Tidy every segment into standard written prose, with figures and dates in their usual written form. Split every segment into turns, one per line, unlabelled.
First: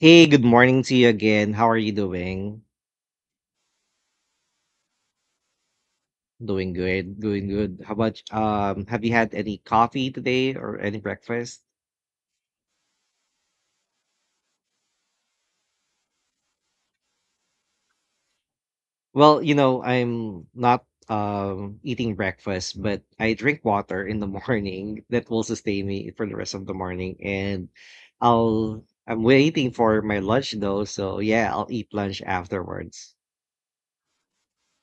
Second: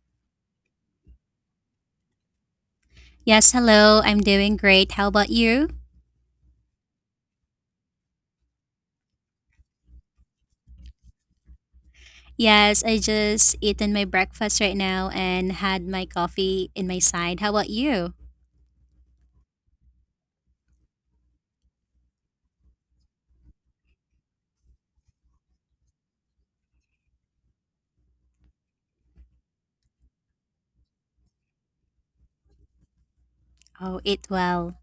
Hey, good morning to you again. How are you doing?
Yes, hello. I'm doing great. How about you?
Doing good, doing good. How about have you had any coffee today or any breakfast?
Yes, I just eaten my breakfast right now and had my coffee in my side. How about you?
Well, you know, I'm not eating breakfast, but I drink water in the morning that will sustain me for the rest of the morning, and I'm waiting for my lunch though, so yeah, I'll eat lunch afterwards.
Oh, eat well.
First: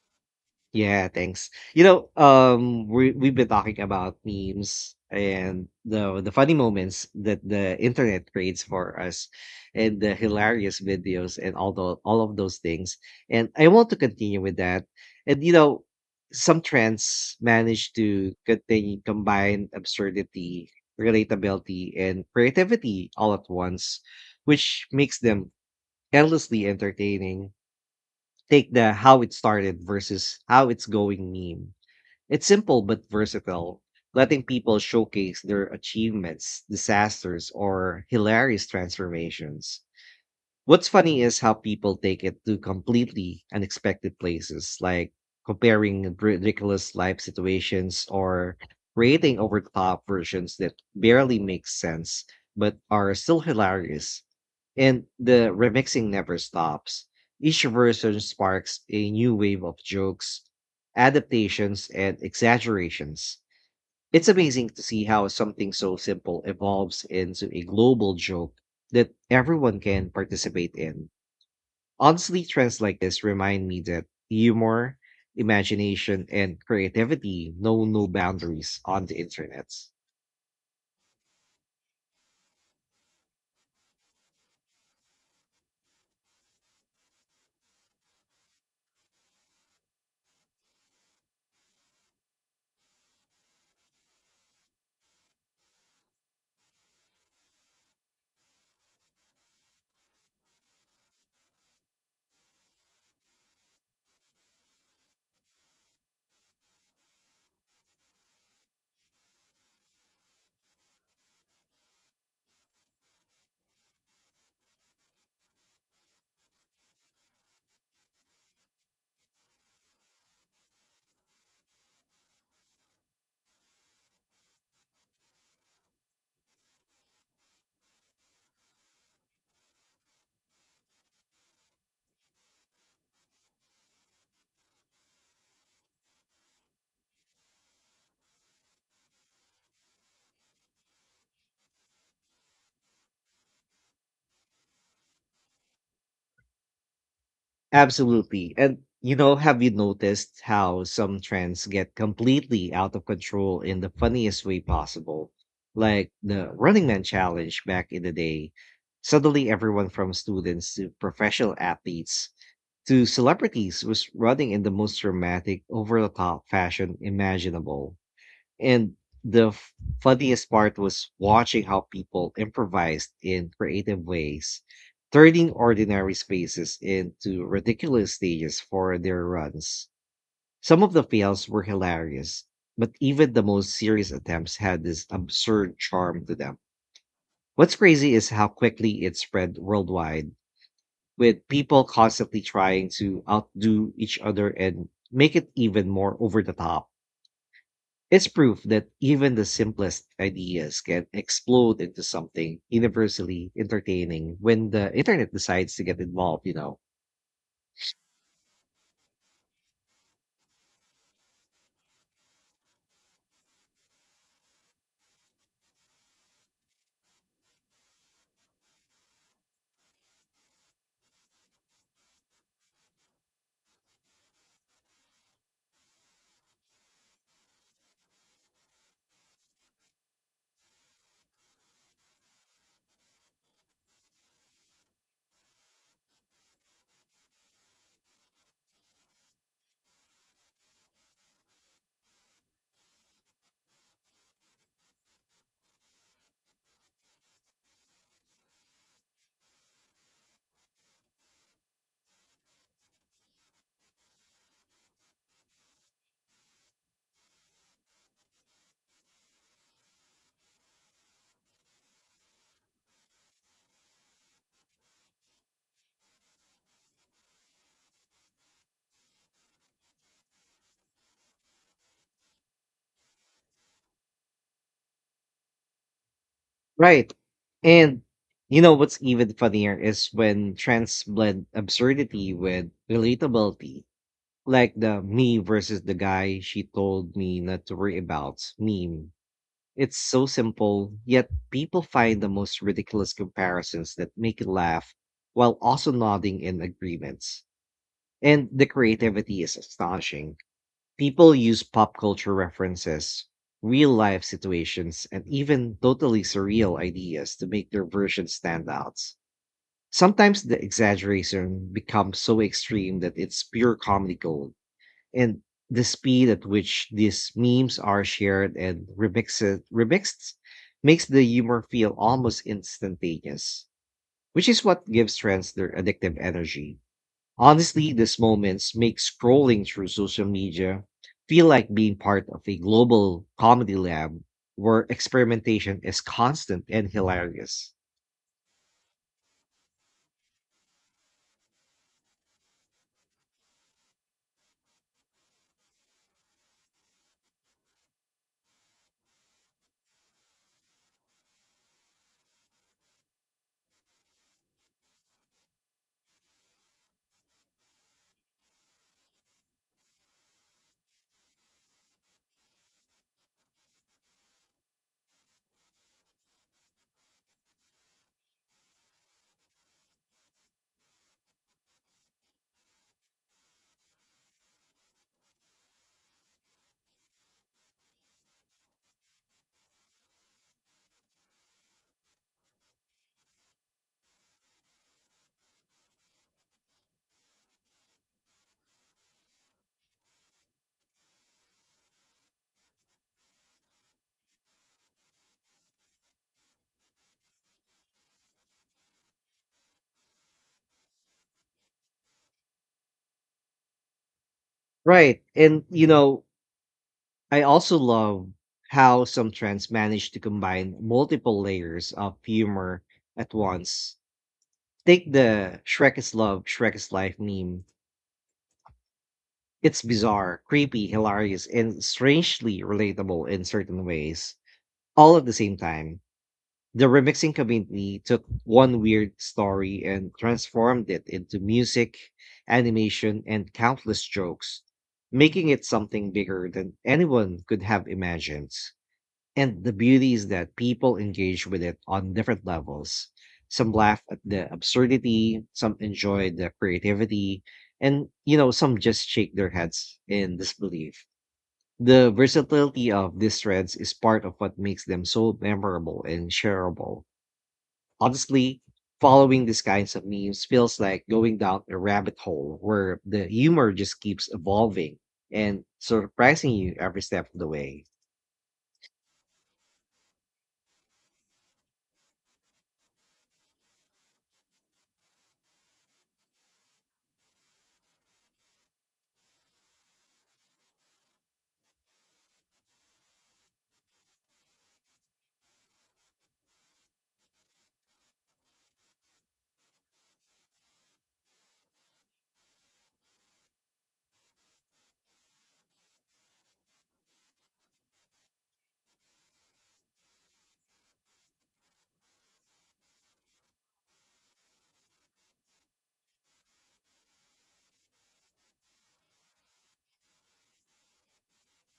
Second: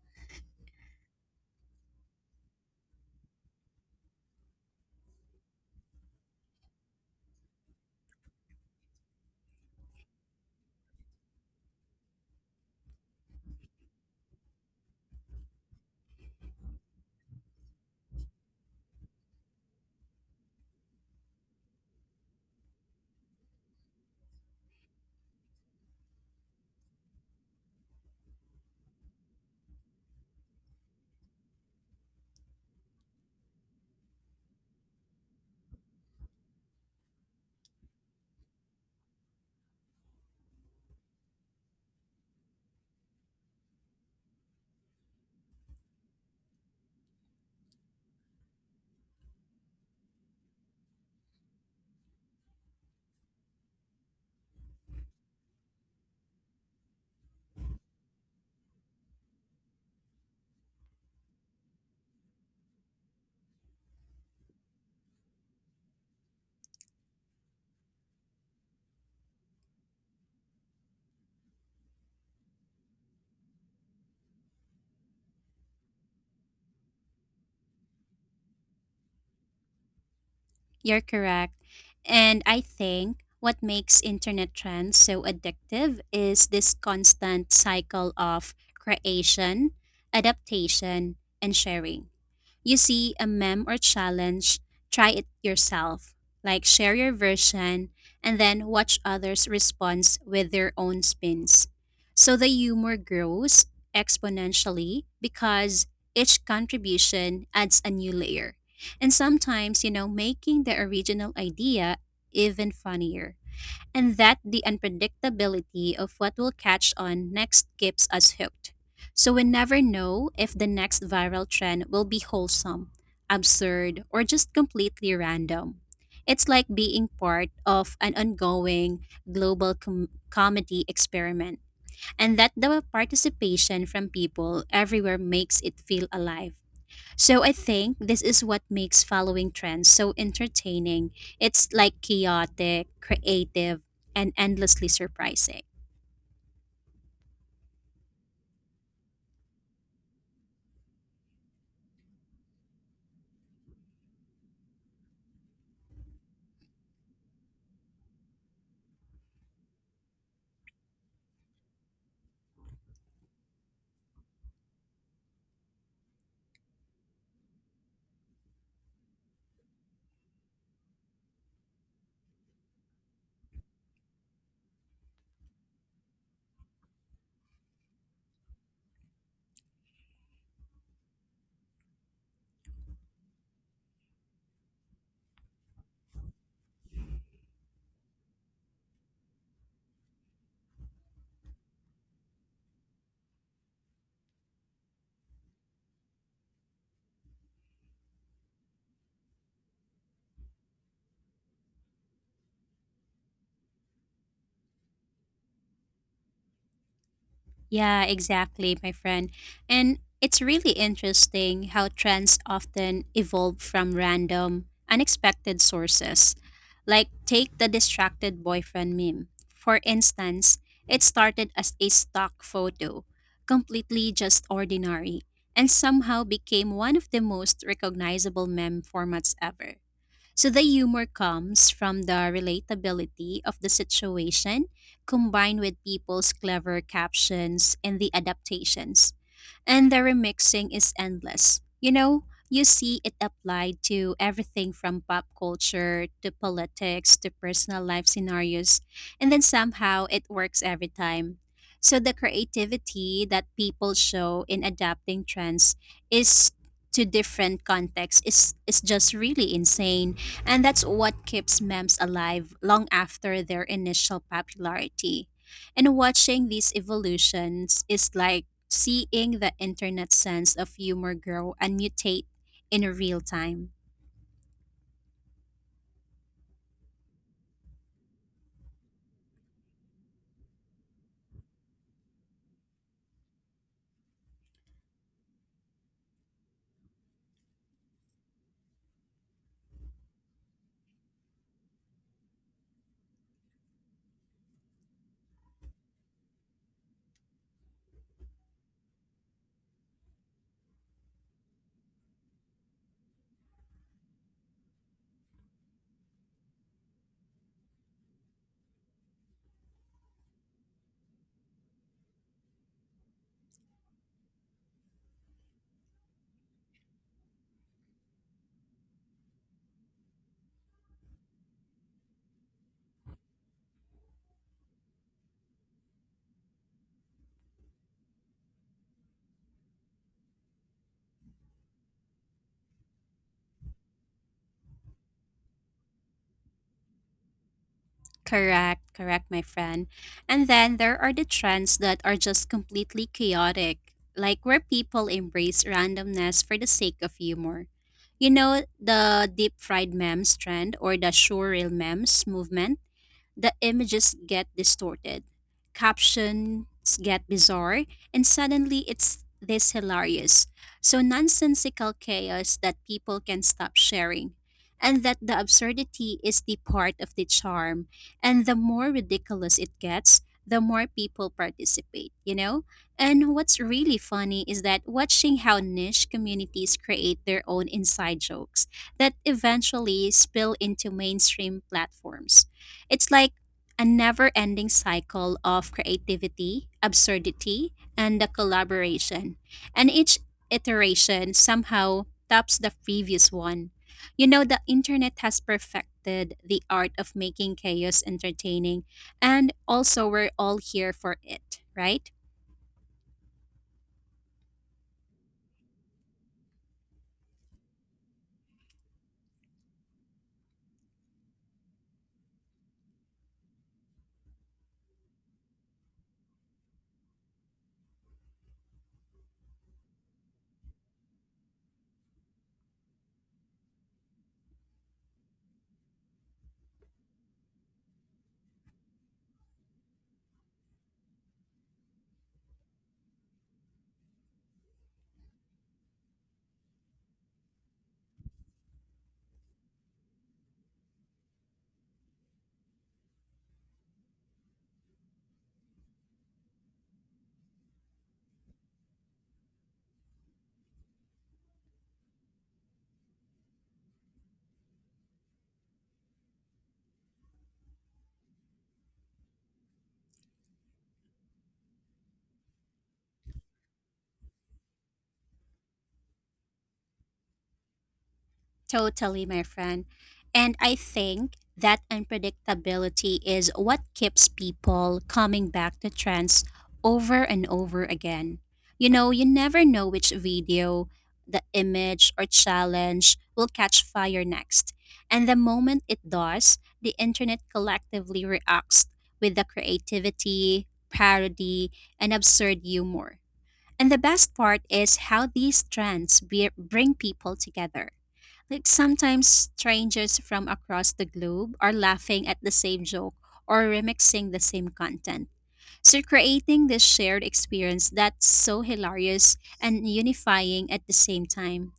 Yeah, thanks. You know, we've been talking about memes and the funny moments that the internet creates for us, and the hilarious videos and all of those things. And I want to continue with that. And you know, some trends manage to continue combine absurdity, relatability, and creativity all at once, which makes them endlessly entertaining. Take the "how it started" versus "how it's going" meme. It's simple but versatile, letting people showcase their achievements, disasters, or hilarious transformations. What's funny is how people take it to completely unexpected places, like comparing ridiculous life situations or creating over the top versions that barely make sense but are still hilarious. And the remixing never stops. Each version sparks a new wave of jokes, adaptations, and exaggerations. It's amazing to see how something so simple evolves into a global joke that everyone can participate in. Honestly, trends like this remind me that humor, imagination, and creativity know no boundaries on the internet.
You're correct. And I think what makes internet trends so addictive is this constant cycle of creation, adaptation, and sharing. You see a meme or challenge, try it yourself. Like share your version and then watch others respond with their own spins. So the humor grows exponentially because each contribution adds a new layer. And sometimes, you know, making the original idea even funnier, and that the unpredictability of what will catch on next keeps us hooked. So we never know if the next viral trend will be wholesome, absurd, or just completely random. It's like being part of an ongoing global comedy experiment, and that the participation from people everywhere makes it feel alive. So I think this is what makes following trends so entertaining. It's like chaotic, creative, and endlessly surprising.
Absolutely. And you know, have you noticed how some trends get completely out of control in the funniest way possible? Like the Running Man challenge back in the day. Suddenly, everyone from students to professional athletes to celebrities was running in the most dramatic, over the top fashion imaginable. And the f- funniest part was watching how people improvised in creative ways, turning ordinary spaces into ridiculous stages for their runs. Some of the fails were hilarious, but even the most serious attempts had this absurd charm to them. What's crazy is how quickly it spread worldwide, with people constantly trying to outdo each other and make it even more over the top. It's proof that even the simplest ideas can explode into something universally entertaining when the internet decides to get involved.
Yeah, exactly, my friend. And it's really interesting how trends often evolve from random, unexpected sources. Like, take the distracted boyfriend meme. For instance, it started as a stock photo, completely just ordinary, and somehow became one of the most recognizable meme formats ever. So the humor comes from the relatability of the situation combined with people's clever captions and the adaptations. And the remixing is endless. You know, you see it applied to everything from pop culture to politics to personal life scenarios, and then somehow it works every time. So the creativity that people show in adapting trends is to different contexts is just really insane, and that's what keeps memes alive long after their initial popularity. And watching these evolutions is like seeing the internet sense of humor grow and mutate in real time.
Right. And you know what's even funnier is when trends blend absurdity with relatability, like the me versus the guy she told me not to worry about meme. It's so simple, yet people find the most ridiculous comparisons that make you laugh while also nodding in agreements. And the creativity is astonishing. People use pop culture references, real life situations, and even totally surreal ideas to make their version stand out. Sometimes the exaggeration becomes so extreme that it's pure comedy gold. And the speed at which these memes are shared and remixed, remixed makes the humor feel almost instantaneous, which is what gives trends their addictive energy. Honestly, these moments make scrolling through social media feel like being part of a global comedy lab where experimentation is constant and hilarious.
Correct, correct, my friend. And then there are the trends that are just completely chaotic, like where people embrace randomness for the sake of humor. You know, the deep fried memes trend or the surreal memes movement? The images get distorted, captions get bizarre, and suddenly it's this hilarious, so nonsensical chaos that people can stop sharing. And that the absurdity is the part of the charm. And the more ridiculous it gets, the more people participate, you know? And what's really funny is that watching how niche communities create their own inside jokes that eventually spill into mainstream platforms. It's like a never ending cycle of creativity, absurdity, and the collaboration. And each iteration somehow tops the previous one. You know, the internet has perfected the art of making chaos entertaining, and also we're all here for it, right?
Right. And, you know, I also love how some trends manage to combine multiple layers of humor at once. Take the Shrek is Love, Shrek is Life meme. It's bizarre, creepy, hilarious, and strangely relatable in certain ways, all at the same time. The remixing community took one weird story and transformed it into music, animation, and countless jokes, making it something bigger than anyone could have imagined. And the beauty is that people engage with it on different levels. Some laugh at the absurdity, some enjoy the creativity, and some just shake their heads in disbelief. The versatility of these threads is part of what makes them so memorable and shareable. Honestly, following these kinds of memes feels like going down a rabbit hole where the humor just keeps evolving and surprising you every step of the way.
Totally, my friend. And I think that unpredictability is what keeps people coming back to trends over and over again. You know, you never know which video, the image, or challenge will catch fire next. And the moment it does, the internet collectively reacts with the creativity, parody, and absurd humor. And the best part is how these trends bring people together, like sometimes strangers from across the globe are laughing at the same joke or remixing the same content. So creating this shared experience that's so hilarious and unifying at the same time,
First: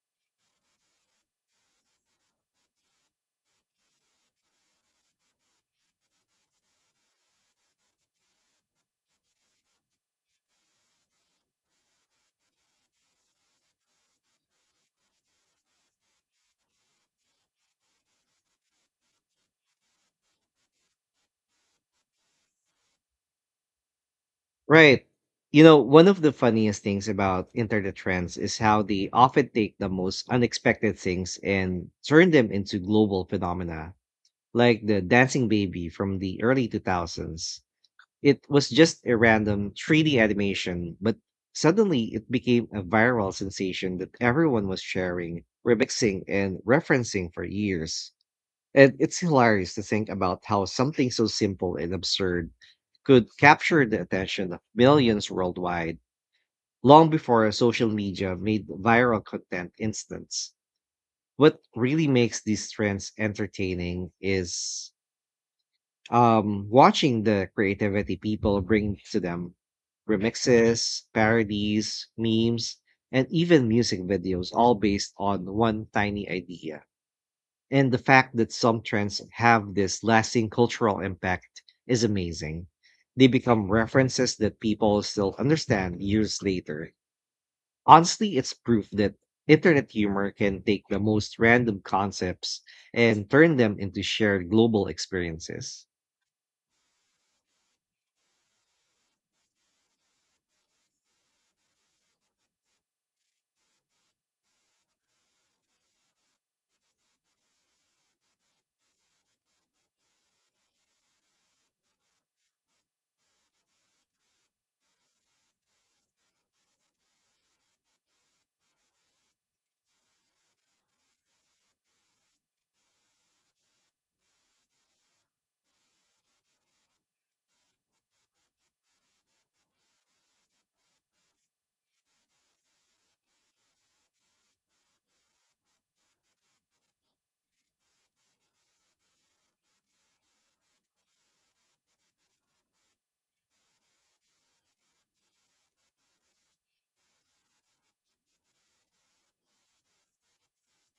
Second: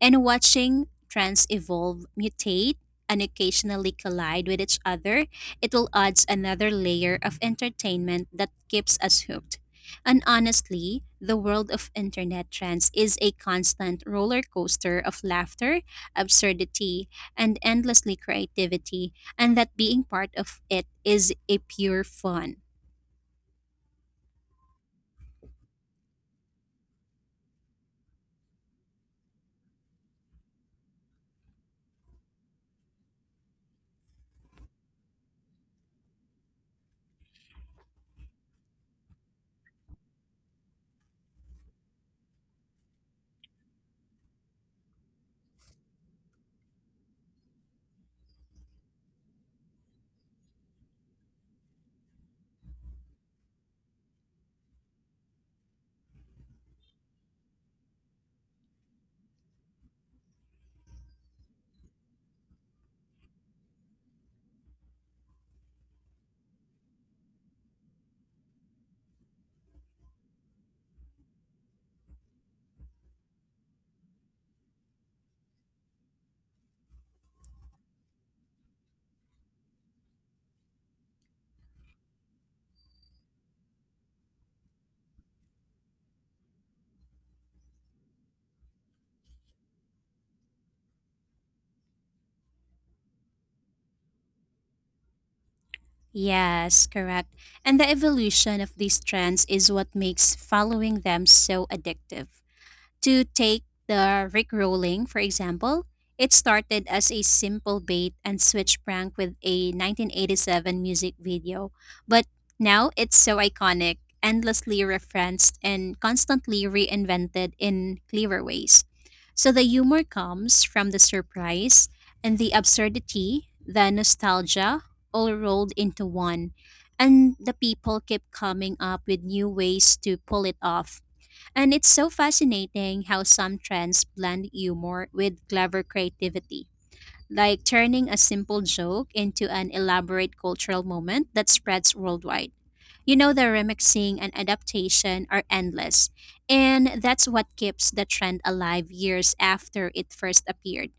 and watching trends evolve, mutate, and occasionally collide with each other, it will adds another layer of entertainment that keeps us hooked. And honestly, the world of internet trends is a constant roller coaster of laughter, absurdity, and endlessly creativity, and that being part of it is a pure fun.
Right. You know, one of the funniest things about internet trends is how they often take the most unexpected things and turn them into global phenomena, like the dancing baby from the early 2000s. It was just a random 3D animation, but suddenly it became a viral sensation that everyone was sharing, remixing, and referencing for years. And it's hilarious to think about how something so simple and absurd could capture the attention of millions worldwide long before social media made viral content instant. What really makes these trends entertaining is watching the creativity people bring to them: remixes, parodies, memes, and even music videos, all based on one tiny idea. And the fact that some trends have this lasting cultural impact is amazing. They become references that people still understand years later. Honestly, it's proof that internet humor can take the most random concepts and turn them into shared global experiences.
Yes, correct. And the evolution of these trends is what makes following them so addictive. To take the Rickrolling, for example, it started as a simple bait and switch prank with a 1987 music video, but now it's so iconic, endlessly referenced, and constantly reinvented in clever ways. So the humor comes from the surprise and the absurdity, the nostalgia, all rolled into one. And the people keep coming up with new ways to pull it off, and it's so fascinating how some trends blend humor with clever creativity, like turning a simple joke into an elaborate cultural moment that spreads worldwide. You know, the remixing and adaptation are endless, and that's what keeps the trend alive years after it first appeared.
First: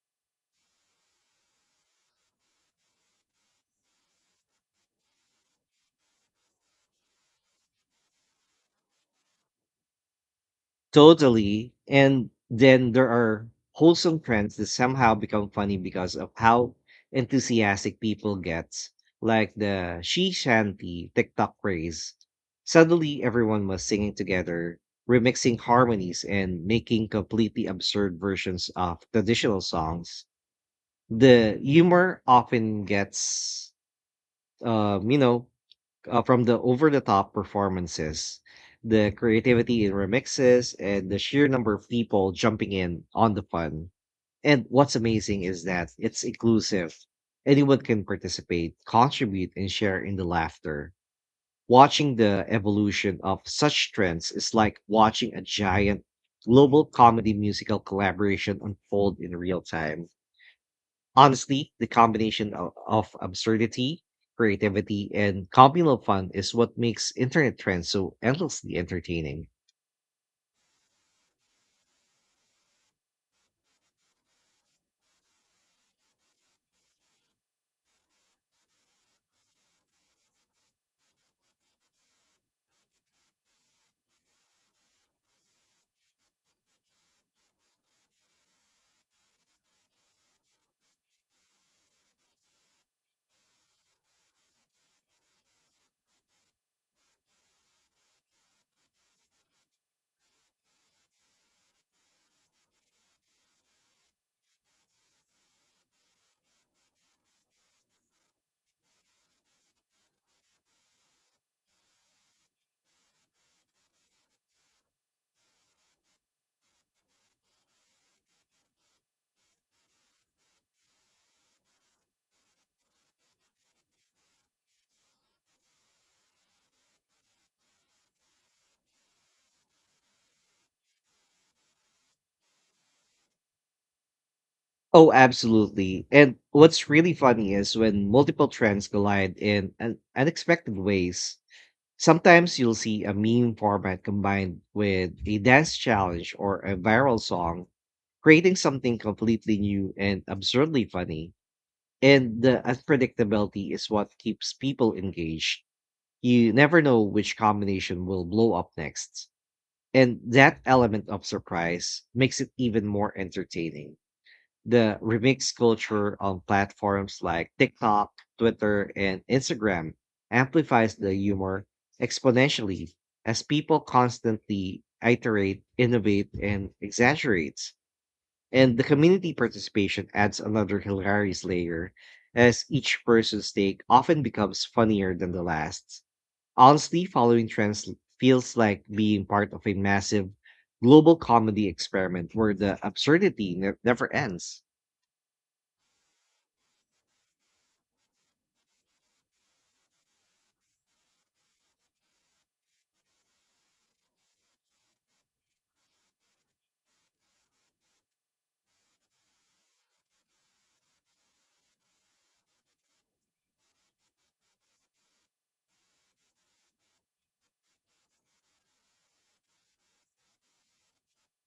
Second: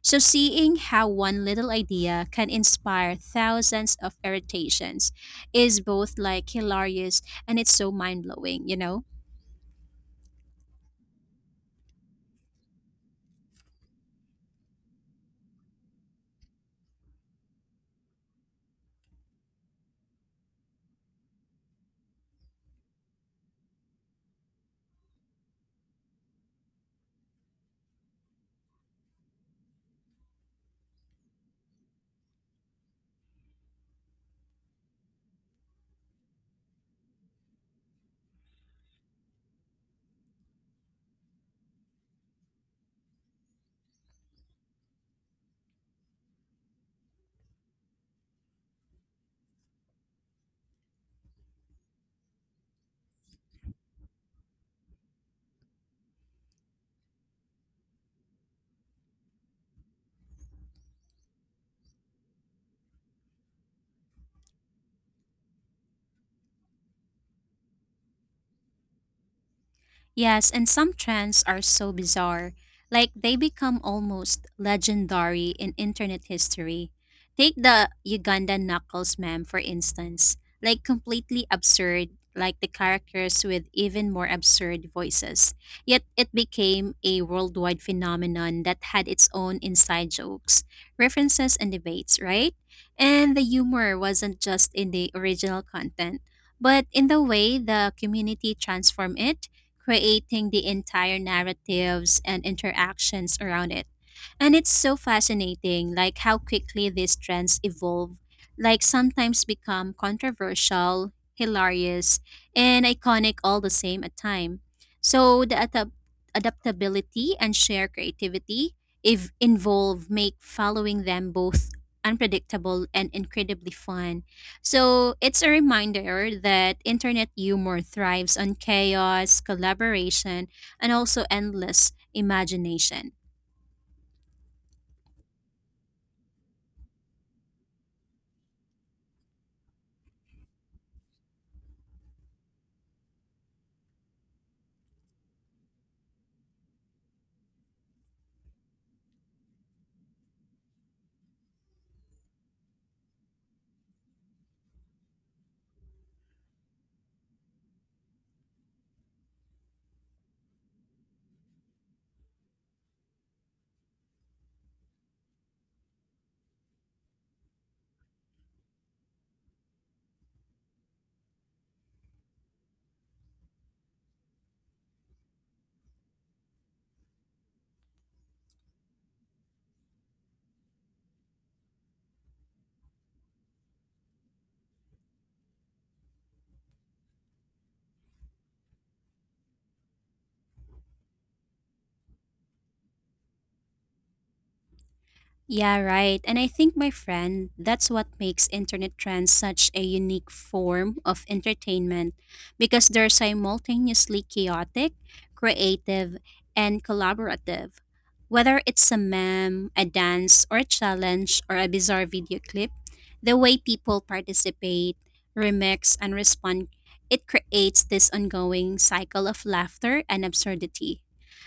So, seeing how one little idea can inspire thousands of irritations is both like hilarious, and it's so mind blowing, you know?
Totally. And then there are wholesome trends that somehow become funny because of how enthusiastic people get, like the she shanty TikTok craze. Suddenly, everyone was singing together, remixing harmonies and making completely absurd versions of traditional songs. The humor often gets, um, you know, from the over the top performances, the creativity in remixes, and the sheer number of people jumping in on the fun. And what's amazing is that it's inclusive. Anyone can participate, contribute, and share in the laughter. Watching the evolution of such trends is like watching a giant global comedy musical collaboration unfold in real time. Honestly, the combination of absurdity, creativity, and communal fun is what makes internet trends so endlessly entertaining.
Yes, and some trends are so bizarre, like they become almost legendary in internet history. Take the Uganda Knuckles meme, for instance, like completely absurd, like the characters with even more absurd voices. Yet it became a worldwide phenomenon that had its own inside jokes, references, and debates, right? And the humor wasn't just in the original content, but in the way the community transformed it, creating the entire narratives and interactions around it. And it's so fascinating, like how quickly these trends evolve, like sometimes become controversial, hilarious, and iconic all the same at time. So the adaptability and shared creativity if involved make following them both unpredictable and incredibly fun. So it's a reminder that internet humor thrives on chaos, collaboration, and also endless imagination.
Oh, absolutely. And what's really funny is when multiple trends collide in unexpected ways. Sometimes you'll see a meme format combined with a dance challenge or a viral song, creating something completely new and absurdly funny. And the unpredictability is what keeps people engaged. You never know which combination will blow up next. And that element of surprise makes it even more entertaining. The remix culture on platforms like TikTok, Twitter, and Instagram amplifies the humor exponentially as people constantly iterate, innovate, and exaggerate. And the community participation adds another hilarious layer, as each person's take often becomes funnier than the last. Honestly, following trends feels like being part of a massive global comedy experiment where the absurdity never ends.
Yeah, right. And I think, my friend, that's what makes internet trends such a unique form of entertainment because they're simultaneously chaotic, creative, and collaborative. Whether it's a meme, a dance, or a challenge, or a bizarre video clip, the way people participate, remix, and respond, it creates this ongoing cycle of laughter and absurdity.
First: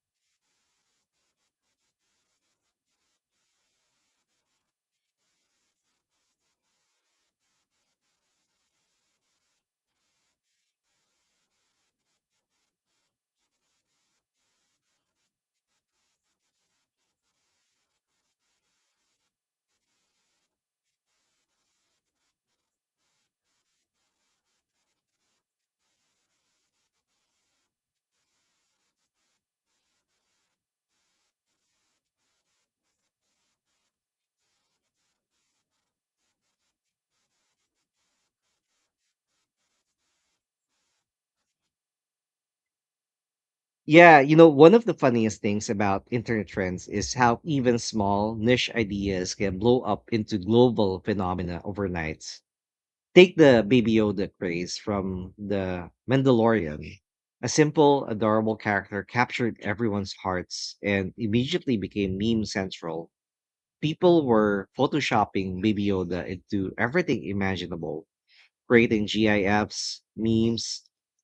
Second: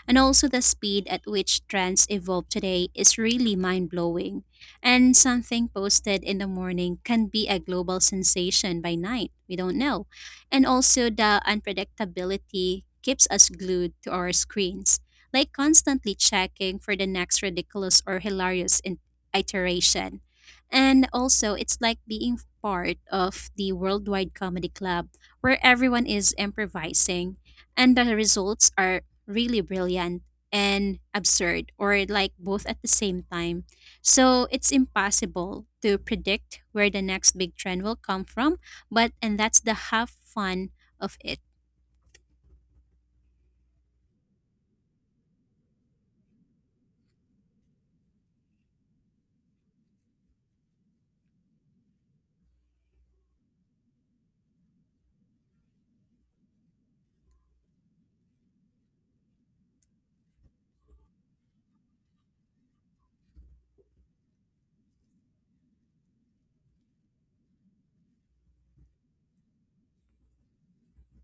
And also, the speed at which trends evolve today is really mind blowing. And something posted in the morning can be a global sensation by night. We don't know. And also, the unpredictability keeps us glued to our screens, like constantly checking for the next ridiculous or hilarious iteration. And also, it's like being part of the worldwide comedy club where everyone is improvising and the results are really brilliant and absurd or like both at the same time. So it's impossible to predict where the next big trend will come from, but and that's the half fun of it.
Yeah, you know, one of the funniest things about internet trends is how even small niche ideas can blow up into global phenomena overnight. Take the Baby Yoda craze from The Mandalorian. A simple, adorable character captured everyone's hearts and immediately became meme central. People were photoshopping Baby Yoda into everything imaginable, creating GIFs, memes,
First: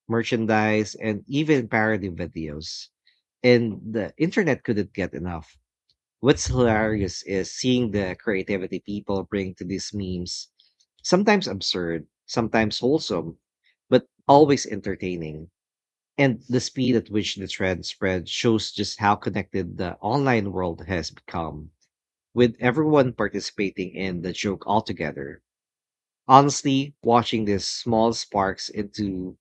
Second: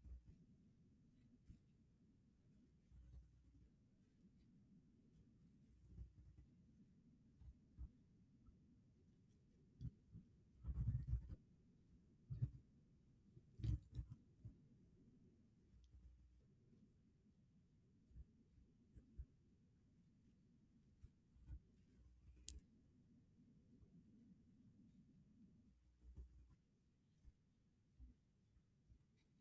merchandise, and even parody videos. And the internet couldn't get enough. What's hilarious is seeing the creativity people bring to these memes, sometimes absurd, sometimes wholesome, but always entertaining. And the speed at which the trend spread shows just how connected the online world has become, with everyone participating in the joke altogether. Honestly, watching these small sparks into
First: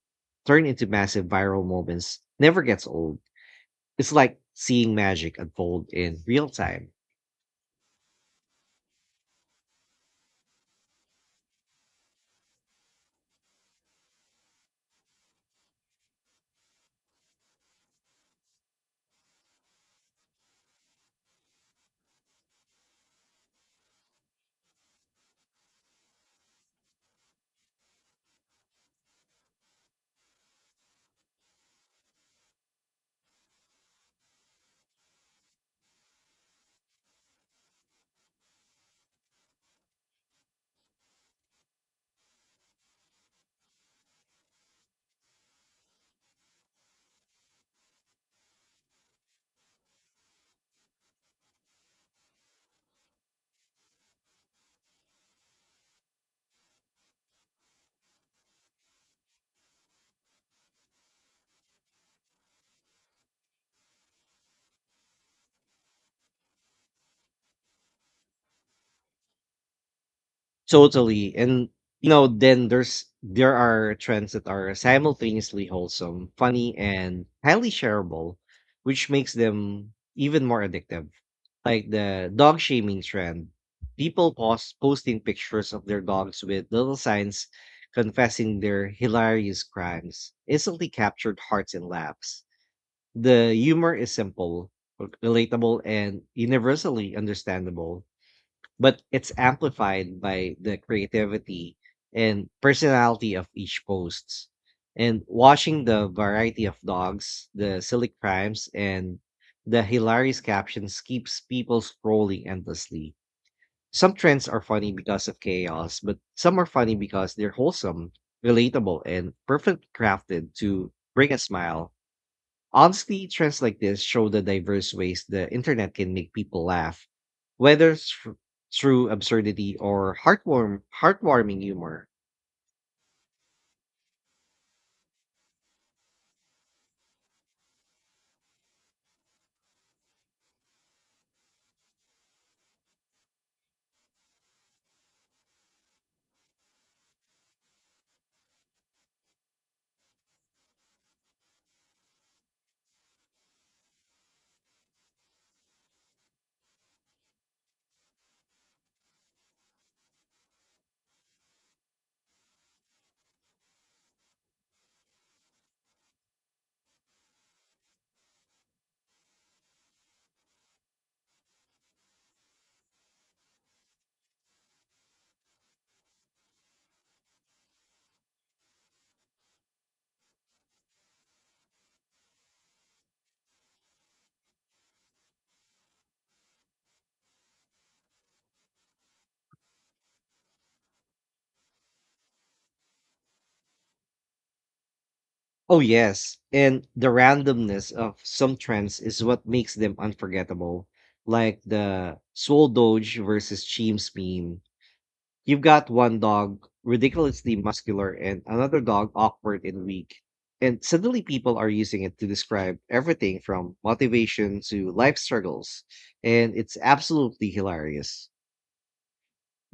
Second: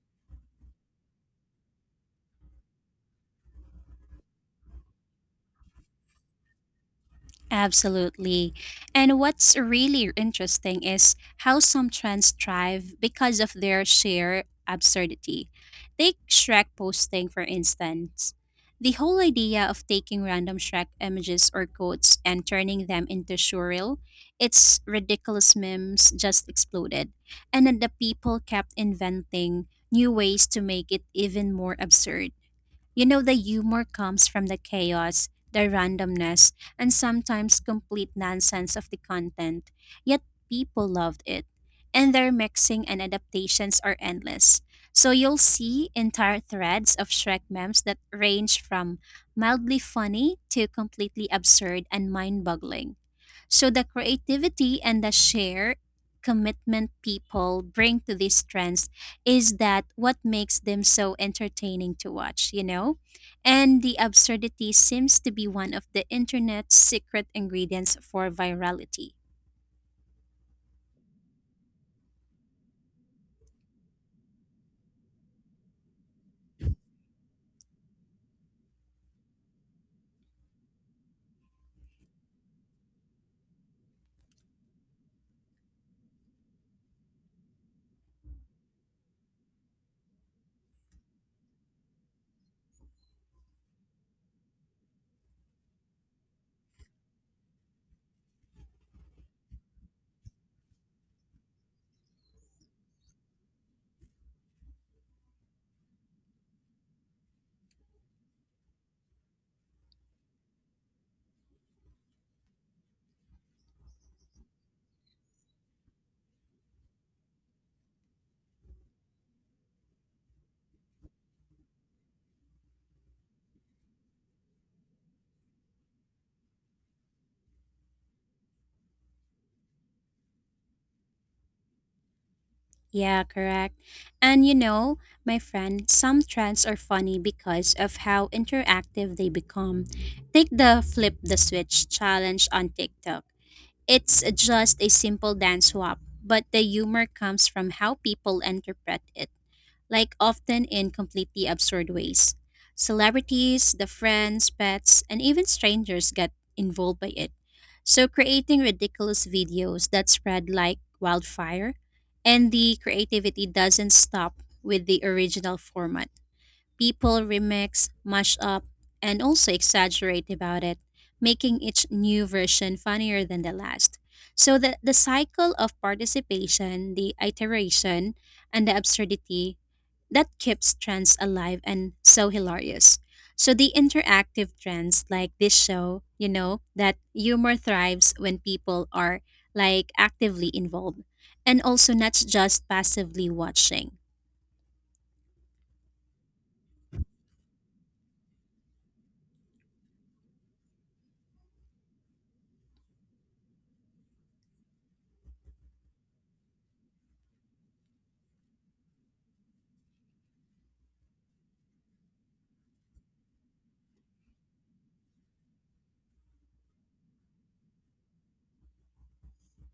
turn into massive viral moments never gets old. It's like seeing magic unfold in real time.
Absolutely. And what's really interesting is how some trends thrive because of their sheer absurdity. Take Shrek posting, for instance. The whole idea of taking random Shrek images or quotes and turning them into surreal, its ridiculous memes just exploded. And then the people kept inventing new ways to make it even more absurd. You know, the humor comes from the chaos, the randomness, and sometimes complete nonsense of the content, yet people loved it. And their mixing and adaptations are endless. So you'll see entire threads of Shrek memes that range from mildly funny to completely absurd and mind boggling. So the creativity and the shared commitment people bring to these trends is that what makes them so entertaining to watch, you know? And the absurdity seems to be one of the internet's secret ingredients for virality.
Totally. And you know, then there are trends that are simultaneously wholesome, funny, and highly shareable, which makes them even more addictive. Like the dog shaming trend. People posting pictures of their dogs with little signs confessing their hilarious crimes, instantly captured hearts and laughs. The humor is simple, relatable, and universally understandable, but it's amplified by the creativity and personality of each posts. And watching the variety of dogs, the silly crimes, and the hilarious captions keeps people scrolling endlessly. Some trends are funny because of chaos, but some are funny because they're wholesome, relatable, and perfectly crafted to bring a smile. Honestly, trends like this show the diverse ways the internet can make people laugh, whether through absurdity or heartwarming humor.
Yeah, correct. And you know, my friend, some trends are funny because of how interactive they become. Take the flip the switch challenge on TikTok. It's just a simple dance swap, but the humor comes from how people interpret it, like often in completely absurd ways. Celebrities, the friends, pets, and even strangers get involved by it. So, creating ridiculous videos that spread like wildfire, and the creativity doesn't stop with the original format. People remix, mash up, and also exaggerate about it, making each new version funnier than the last. So the cycle of participation, the iteration, and the absurdity that keeps trends alive and so hilarious. So the interactive trends like this show, you know, that humor thrives when people are like actively involved and also not just passively watching.
Oh, yes. And the randomness of some trends is what makes them unforgettable, like the Soul Doge versus Cheems meme. You've got one dog ridiculously muscular and another dog awkward and weak. And suddenly people are using it to describe everything from motivation to life struggles. And it's absolutely hilarious.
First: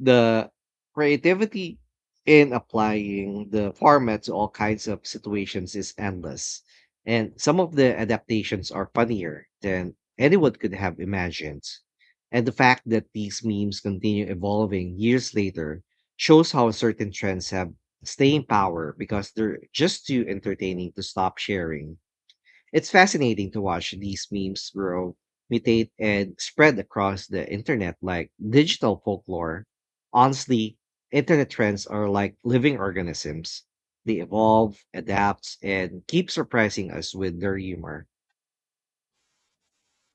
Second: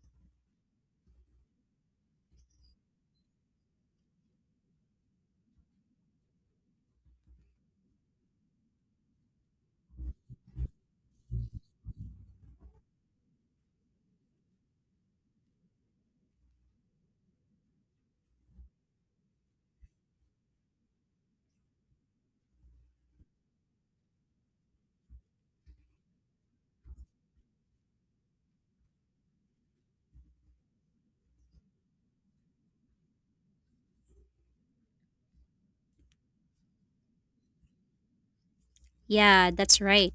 The creativity in applying the format to all kinds of situations is endless. And some of the adaptations are funnier than anyone could have imagined. And the fact that these memes continue evolving years later shows how certain trends have staying power because they're just too entertaining to stop sharing. It's fascinating to watch these memes grow, mutate, and spread across the internet like digital folklore. Honestly, internet trends are like living organisms. They evolve, adapt, and keep surprising us with their humor.
Yeah, that's right.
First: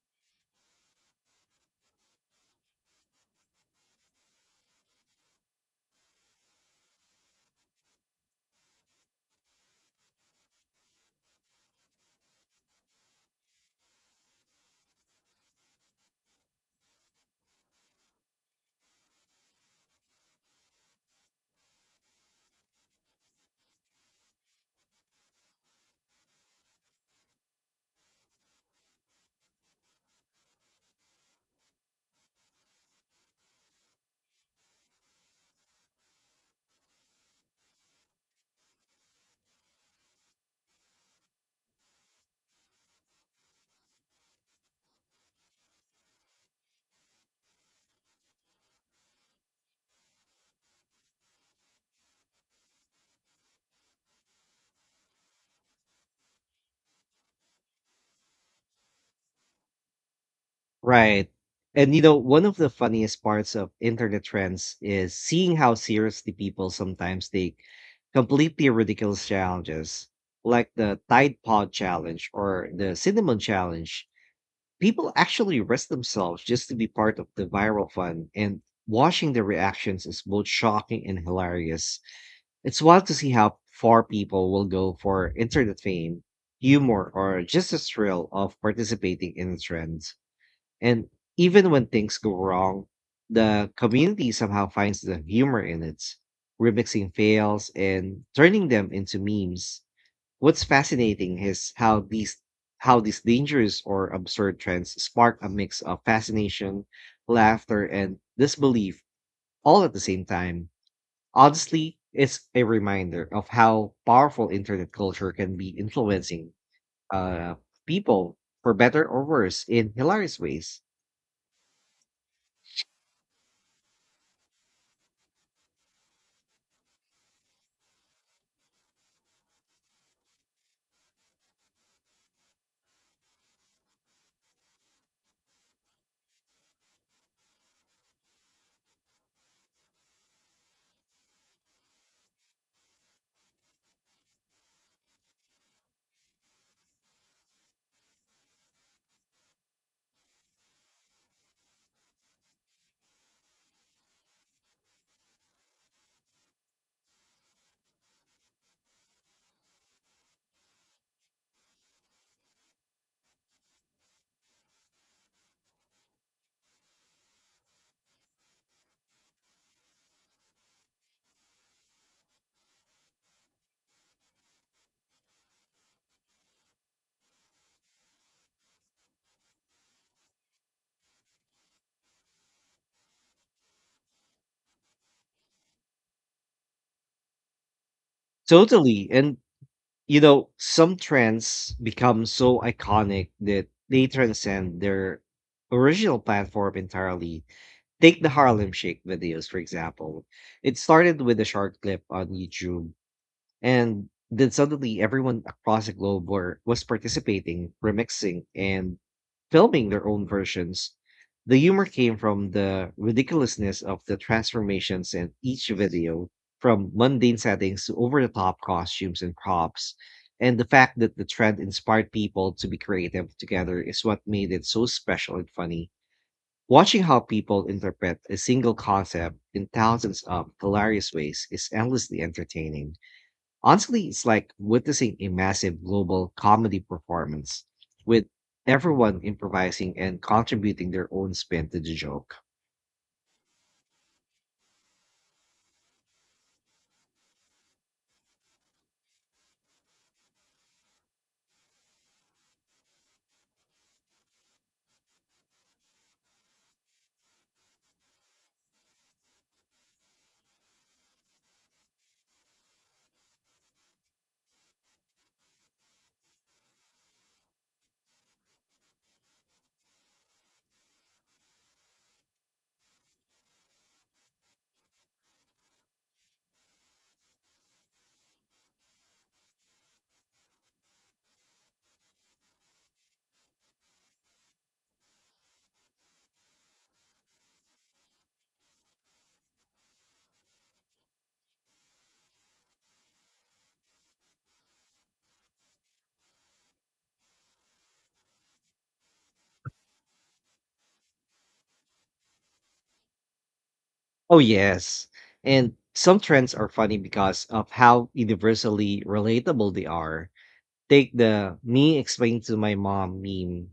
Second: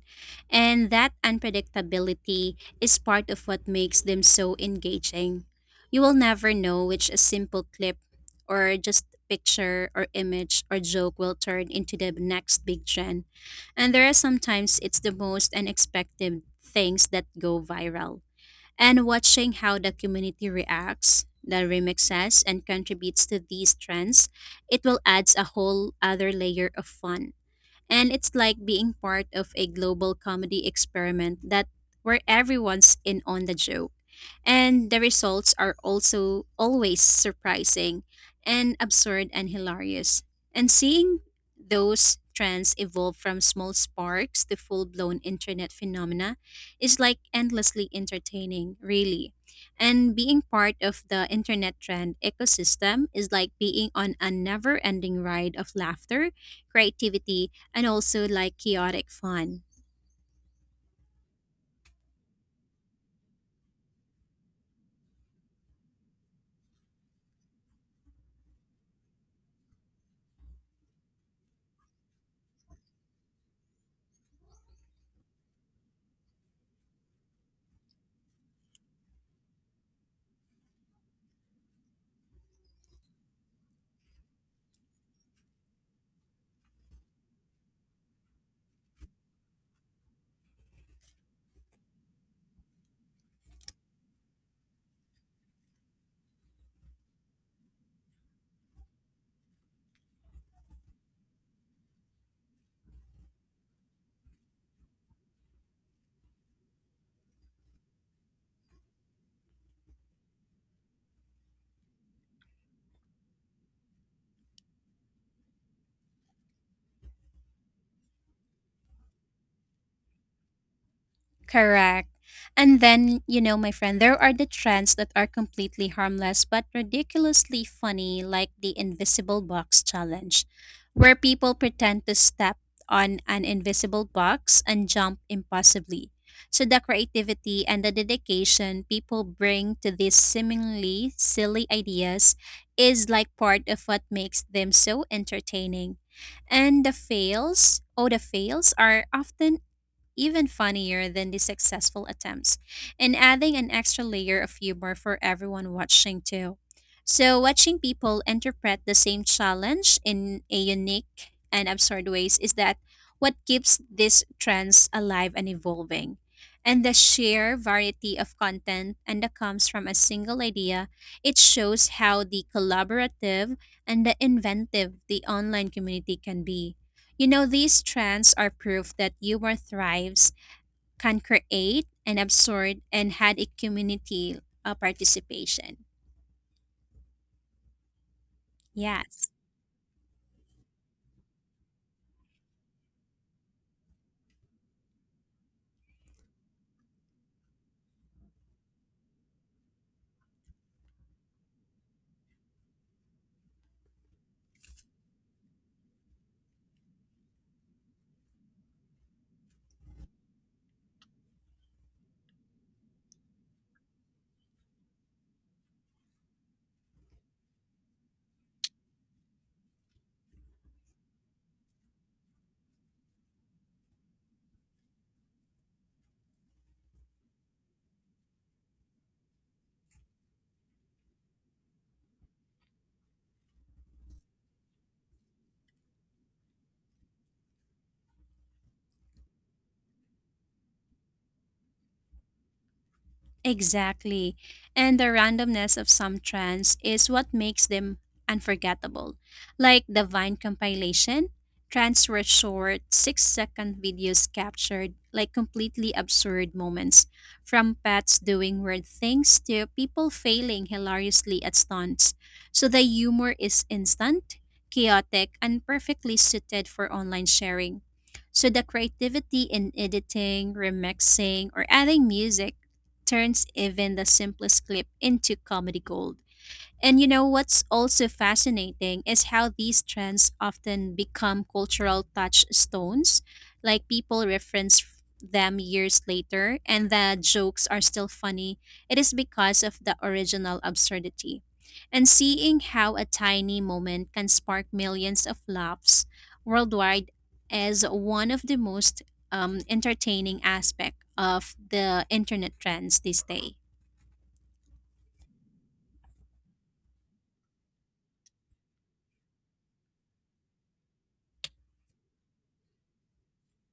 And that unpredictability is part of what makes them so engaging. You will never know which a simple clip or just picture or image or joke will turn into the next big trend. And there are sometimes it's the most unexpected things that go viral. And watching how the community reacts, the remixes, and contributes to these trends, it will adds a whole other layer of fun. And it's like being part of a global comedy experiment that where everyone's in on the joke and the results are also always surprising and absurd and hilarious. And seeing those trends evolve from small sparks to full blown internet phenomena is like endlessly entertaining, really. And being part of the internet trend ecosystem is like being on a never ending ride of laughter, creativity, and also like chaotic fun.
Right. And you know, one of the funniest parts of internet trends is seeing how seriously people sometimes take completely ridiculous challenges, like the Tide Pod challenge or the Cinnamon challenge. People actually risk themselves just to be part of the viral fun, and watching their reactions is both shocking and hilarious. It's wild to see how far people will go for internet fame, humor, or just the thrill of participating in a trend. And even when things go wrong, the community somehow finds the humor in it, remixing fails and turning them into memes. What's fascinating is how these dangerous or absurd trends spark a mix of fascination, laughter, and disbelief all at the same time. Honestly, it's a reminder of how powerful internet culture can be, influencing uh, people for better or worse in hilarious ways.
Correct. And then, you know, my friend, there are the trends that are completely harmless but ridiculously funny, like the invisible box challenge, where people pretend to step on an invisible box and jump impossibly. So, the creativity and the dedication people bring to these seemingly silly ideas is like part of what makes them so entertaining. And the fails, oh, the fails are often even funnier than the successful attempts, and adding an extra layer of humor for everyone watching too. So, watching people interpret the same challenge in a unique and absurd ways is that what keeps these trends alive and evolving. And the sheer variety of content and that comes from a single idea, it shows how the collaborative and the inventive the online community can be. You know, these trends are proof that humor thrives, can create and absorb, and had a community participation. Yeah.
Totally. And you know, some trends become so iconic that they transcend their original platform entirely. Take the Harlem Shake videos, for example. It started with a short clip on YouTube, and then suddenly everyone across the globe was participating, remixing, and filming their own versions. The humor came from the ridiculousness of the transformations in each video, from mundane settings to over the top costumes and props. And the fact that the trend inspired people to be creative together is what made it so special and funny. Watching how people interpret a single concept in thousands of hilarious ways is endlessly entertaining. Honestly, it's like witnessing a massive global comedy performance with everyone improvising and contributing their own spin to the joke.
Exactly. And the randomness of some trends is what makes them unforgettable. Like the Vine compilation, trends were short, 6 second videos captured like completely absurd moments, from pets doing weird things to people failing hilariously at stunts. So the humor is instant, chaotic, and perfectly suited for online sharing. So the creativity in editing, remixing, or adding music turns even the simplest clip into comedy gold. And you know what's also fascinating is how these trends often become cultural touchstones. Like people reference them years later and the jokes are still funny. It is because of the original absurdity. And seeing how a tiny moment can spark millions of laughs worldwide is one of the most entertaining aspect of the internet trends this day.
Oh, yes. And some trends are funny because of how universally relatable they are. Take the me explain to my mom meme.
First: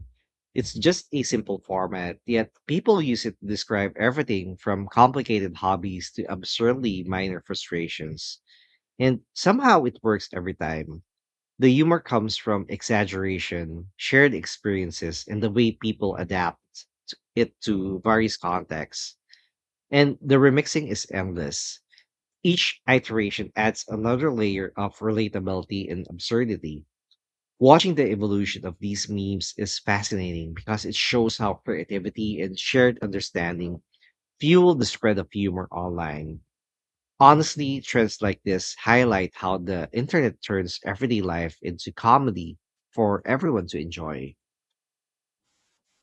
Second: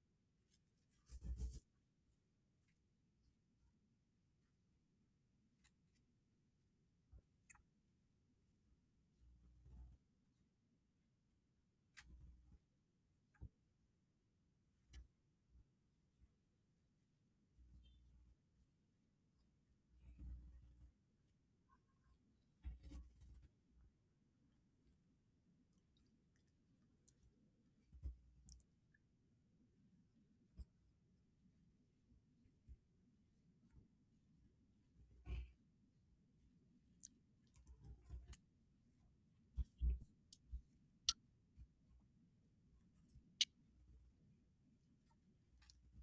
It's just a simple format, yet people use it to describe everything from complicated hobbies to absurdly minor frustrations. And somehow it works every time. The humor comes from exaggeration, shared experiences, and the way people adapt to various contexts. And the remixing is endless. Each iteration adds another layer of relatability and absurdity. Watching the evolution of these memes is fascinating because it shows how creativity and shared understanding fuel the spread of humor online. Honestly, trends like this highlight how the internet turns everyday life into comedy for everyone to enjoy.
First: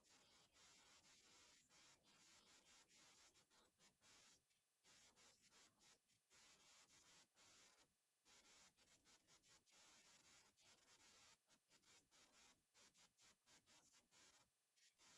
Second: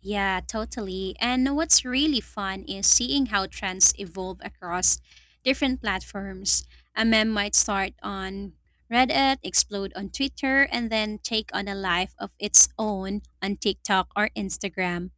Yeah, totally. And what's really fun is seeing how trends evolve across different platforms. A meme might start on Reddit, explode on Twitter, and then take on a life of its own on TikTok or Instagram,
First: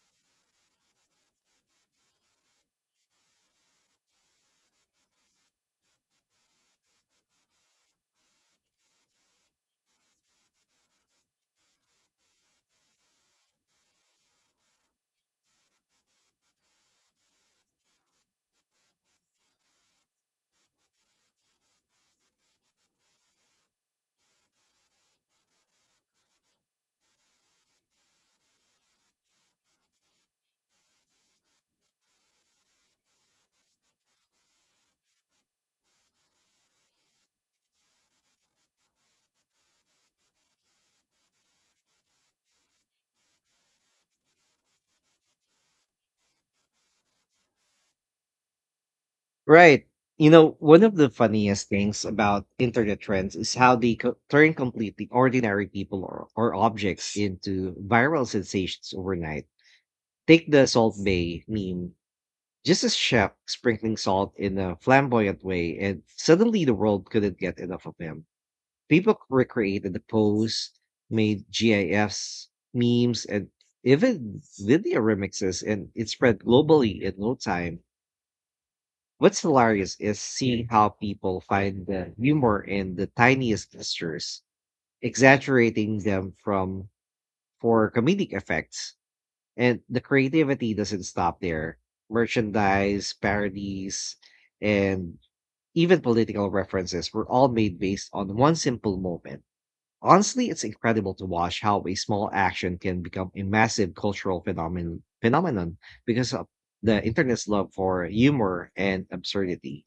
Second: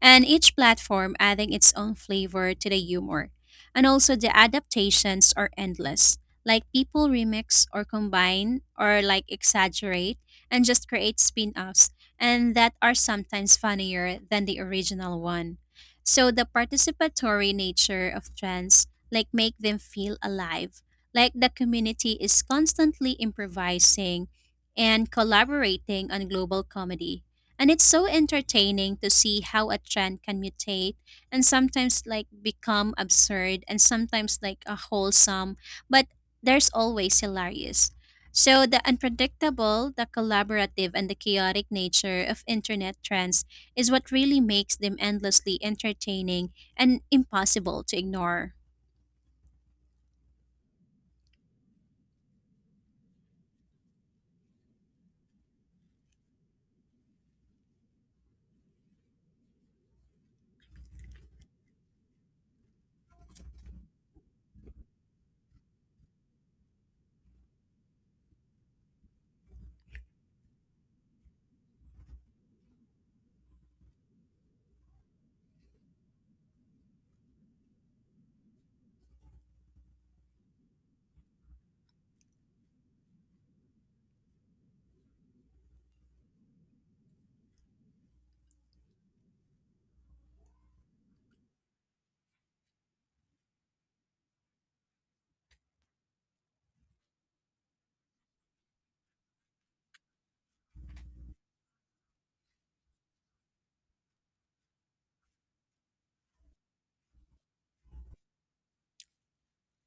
and each platform adding its own flavor to the humor. And also, the adaptations are endless. Like people remix or combine or like exaggerate and just create spin offs, and that are sometimes funnier than the original one. So, the participatory nature of trends like make them feel alive. Like the community is constantly improvising and collaborating on global comedy. And it's so entertaining to see how a trend can mutate and sometimes like become absurd and sometimes like a wholesome, but there's always hilarious. So the unpredictable, the collaborative and the chaotic nature of internet trends is what really makes them endlessly entertaining and impossible to ignore.
Right. You know, one of the funniest things about internet trends is how they turn completely ordinary people or objects into viral sensations overnight. Take the Salt Bay meme. Just a chef sprinkling salt in a flamboyant way, and suddenly the world couldn't get enough of him. People recreated the pose, made GIFs, memes, and even video remixes, and it spread globally in no time. What's hilarious is seeing how people find the humor in the tiniest gestures, exaggerating them from for comedic effects, and the creativity doesn't stop there. Merchandise, parodies, and even political references were all made based on one simple moment. Honestly, it's incredible to watch how a small action can become a massive cultural phenomenon because of the internet's love for humor and absurdity.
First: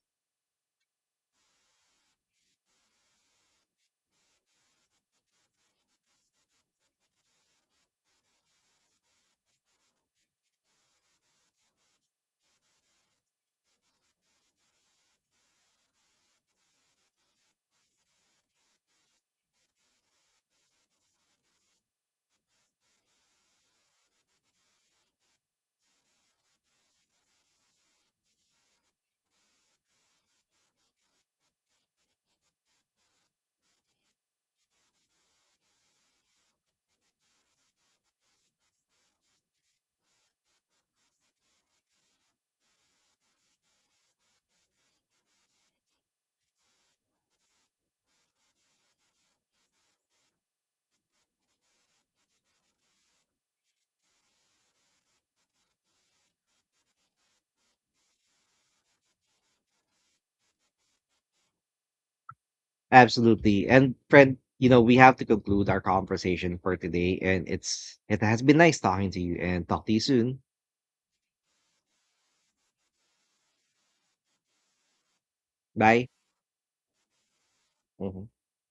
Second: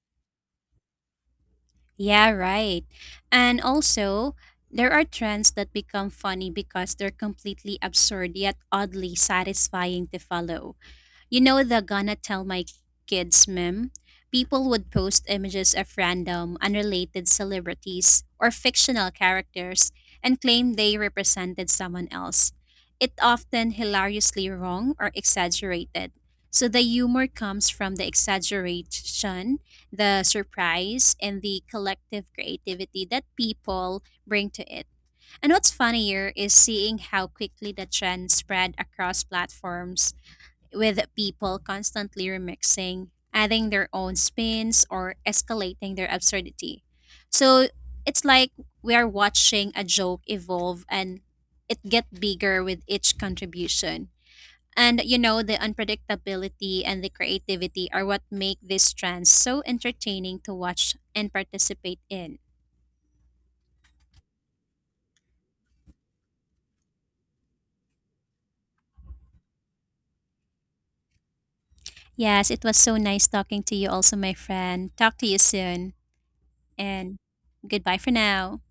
Yeah, right. And also, there are trends that become funny because they're completely absurd yet oddly satisfying to follow. You know the gonna tell my kids meme? People would post images of random, unrelated celebrities or fictional characters and claim they represented someone else. It often hilariously wrong or exaggerated. So the humor comes from the exaggeration, the surprise, and the collective creativity that people bring to it. And what's funnier is seeing how quickly the trend spread across platforms with people constantly remixing, adding their own spins, or escalating their absurdity. So it's like we are watching a joke evolve and it get bigger with each contribution. And you know, the unpredictability and the creativity are what make this trend so entertaining to watch and participate in.
Absolutely. And friend, you know, we have to conclude our conversation for today, and it has been nice talking to you and talk to you soon.
Yes, it was so nice talking to you also, my friend. Talk to you soon
Bye.
and goodbye for
Mhm.
now.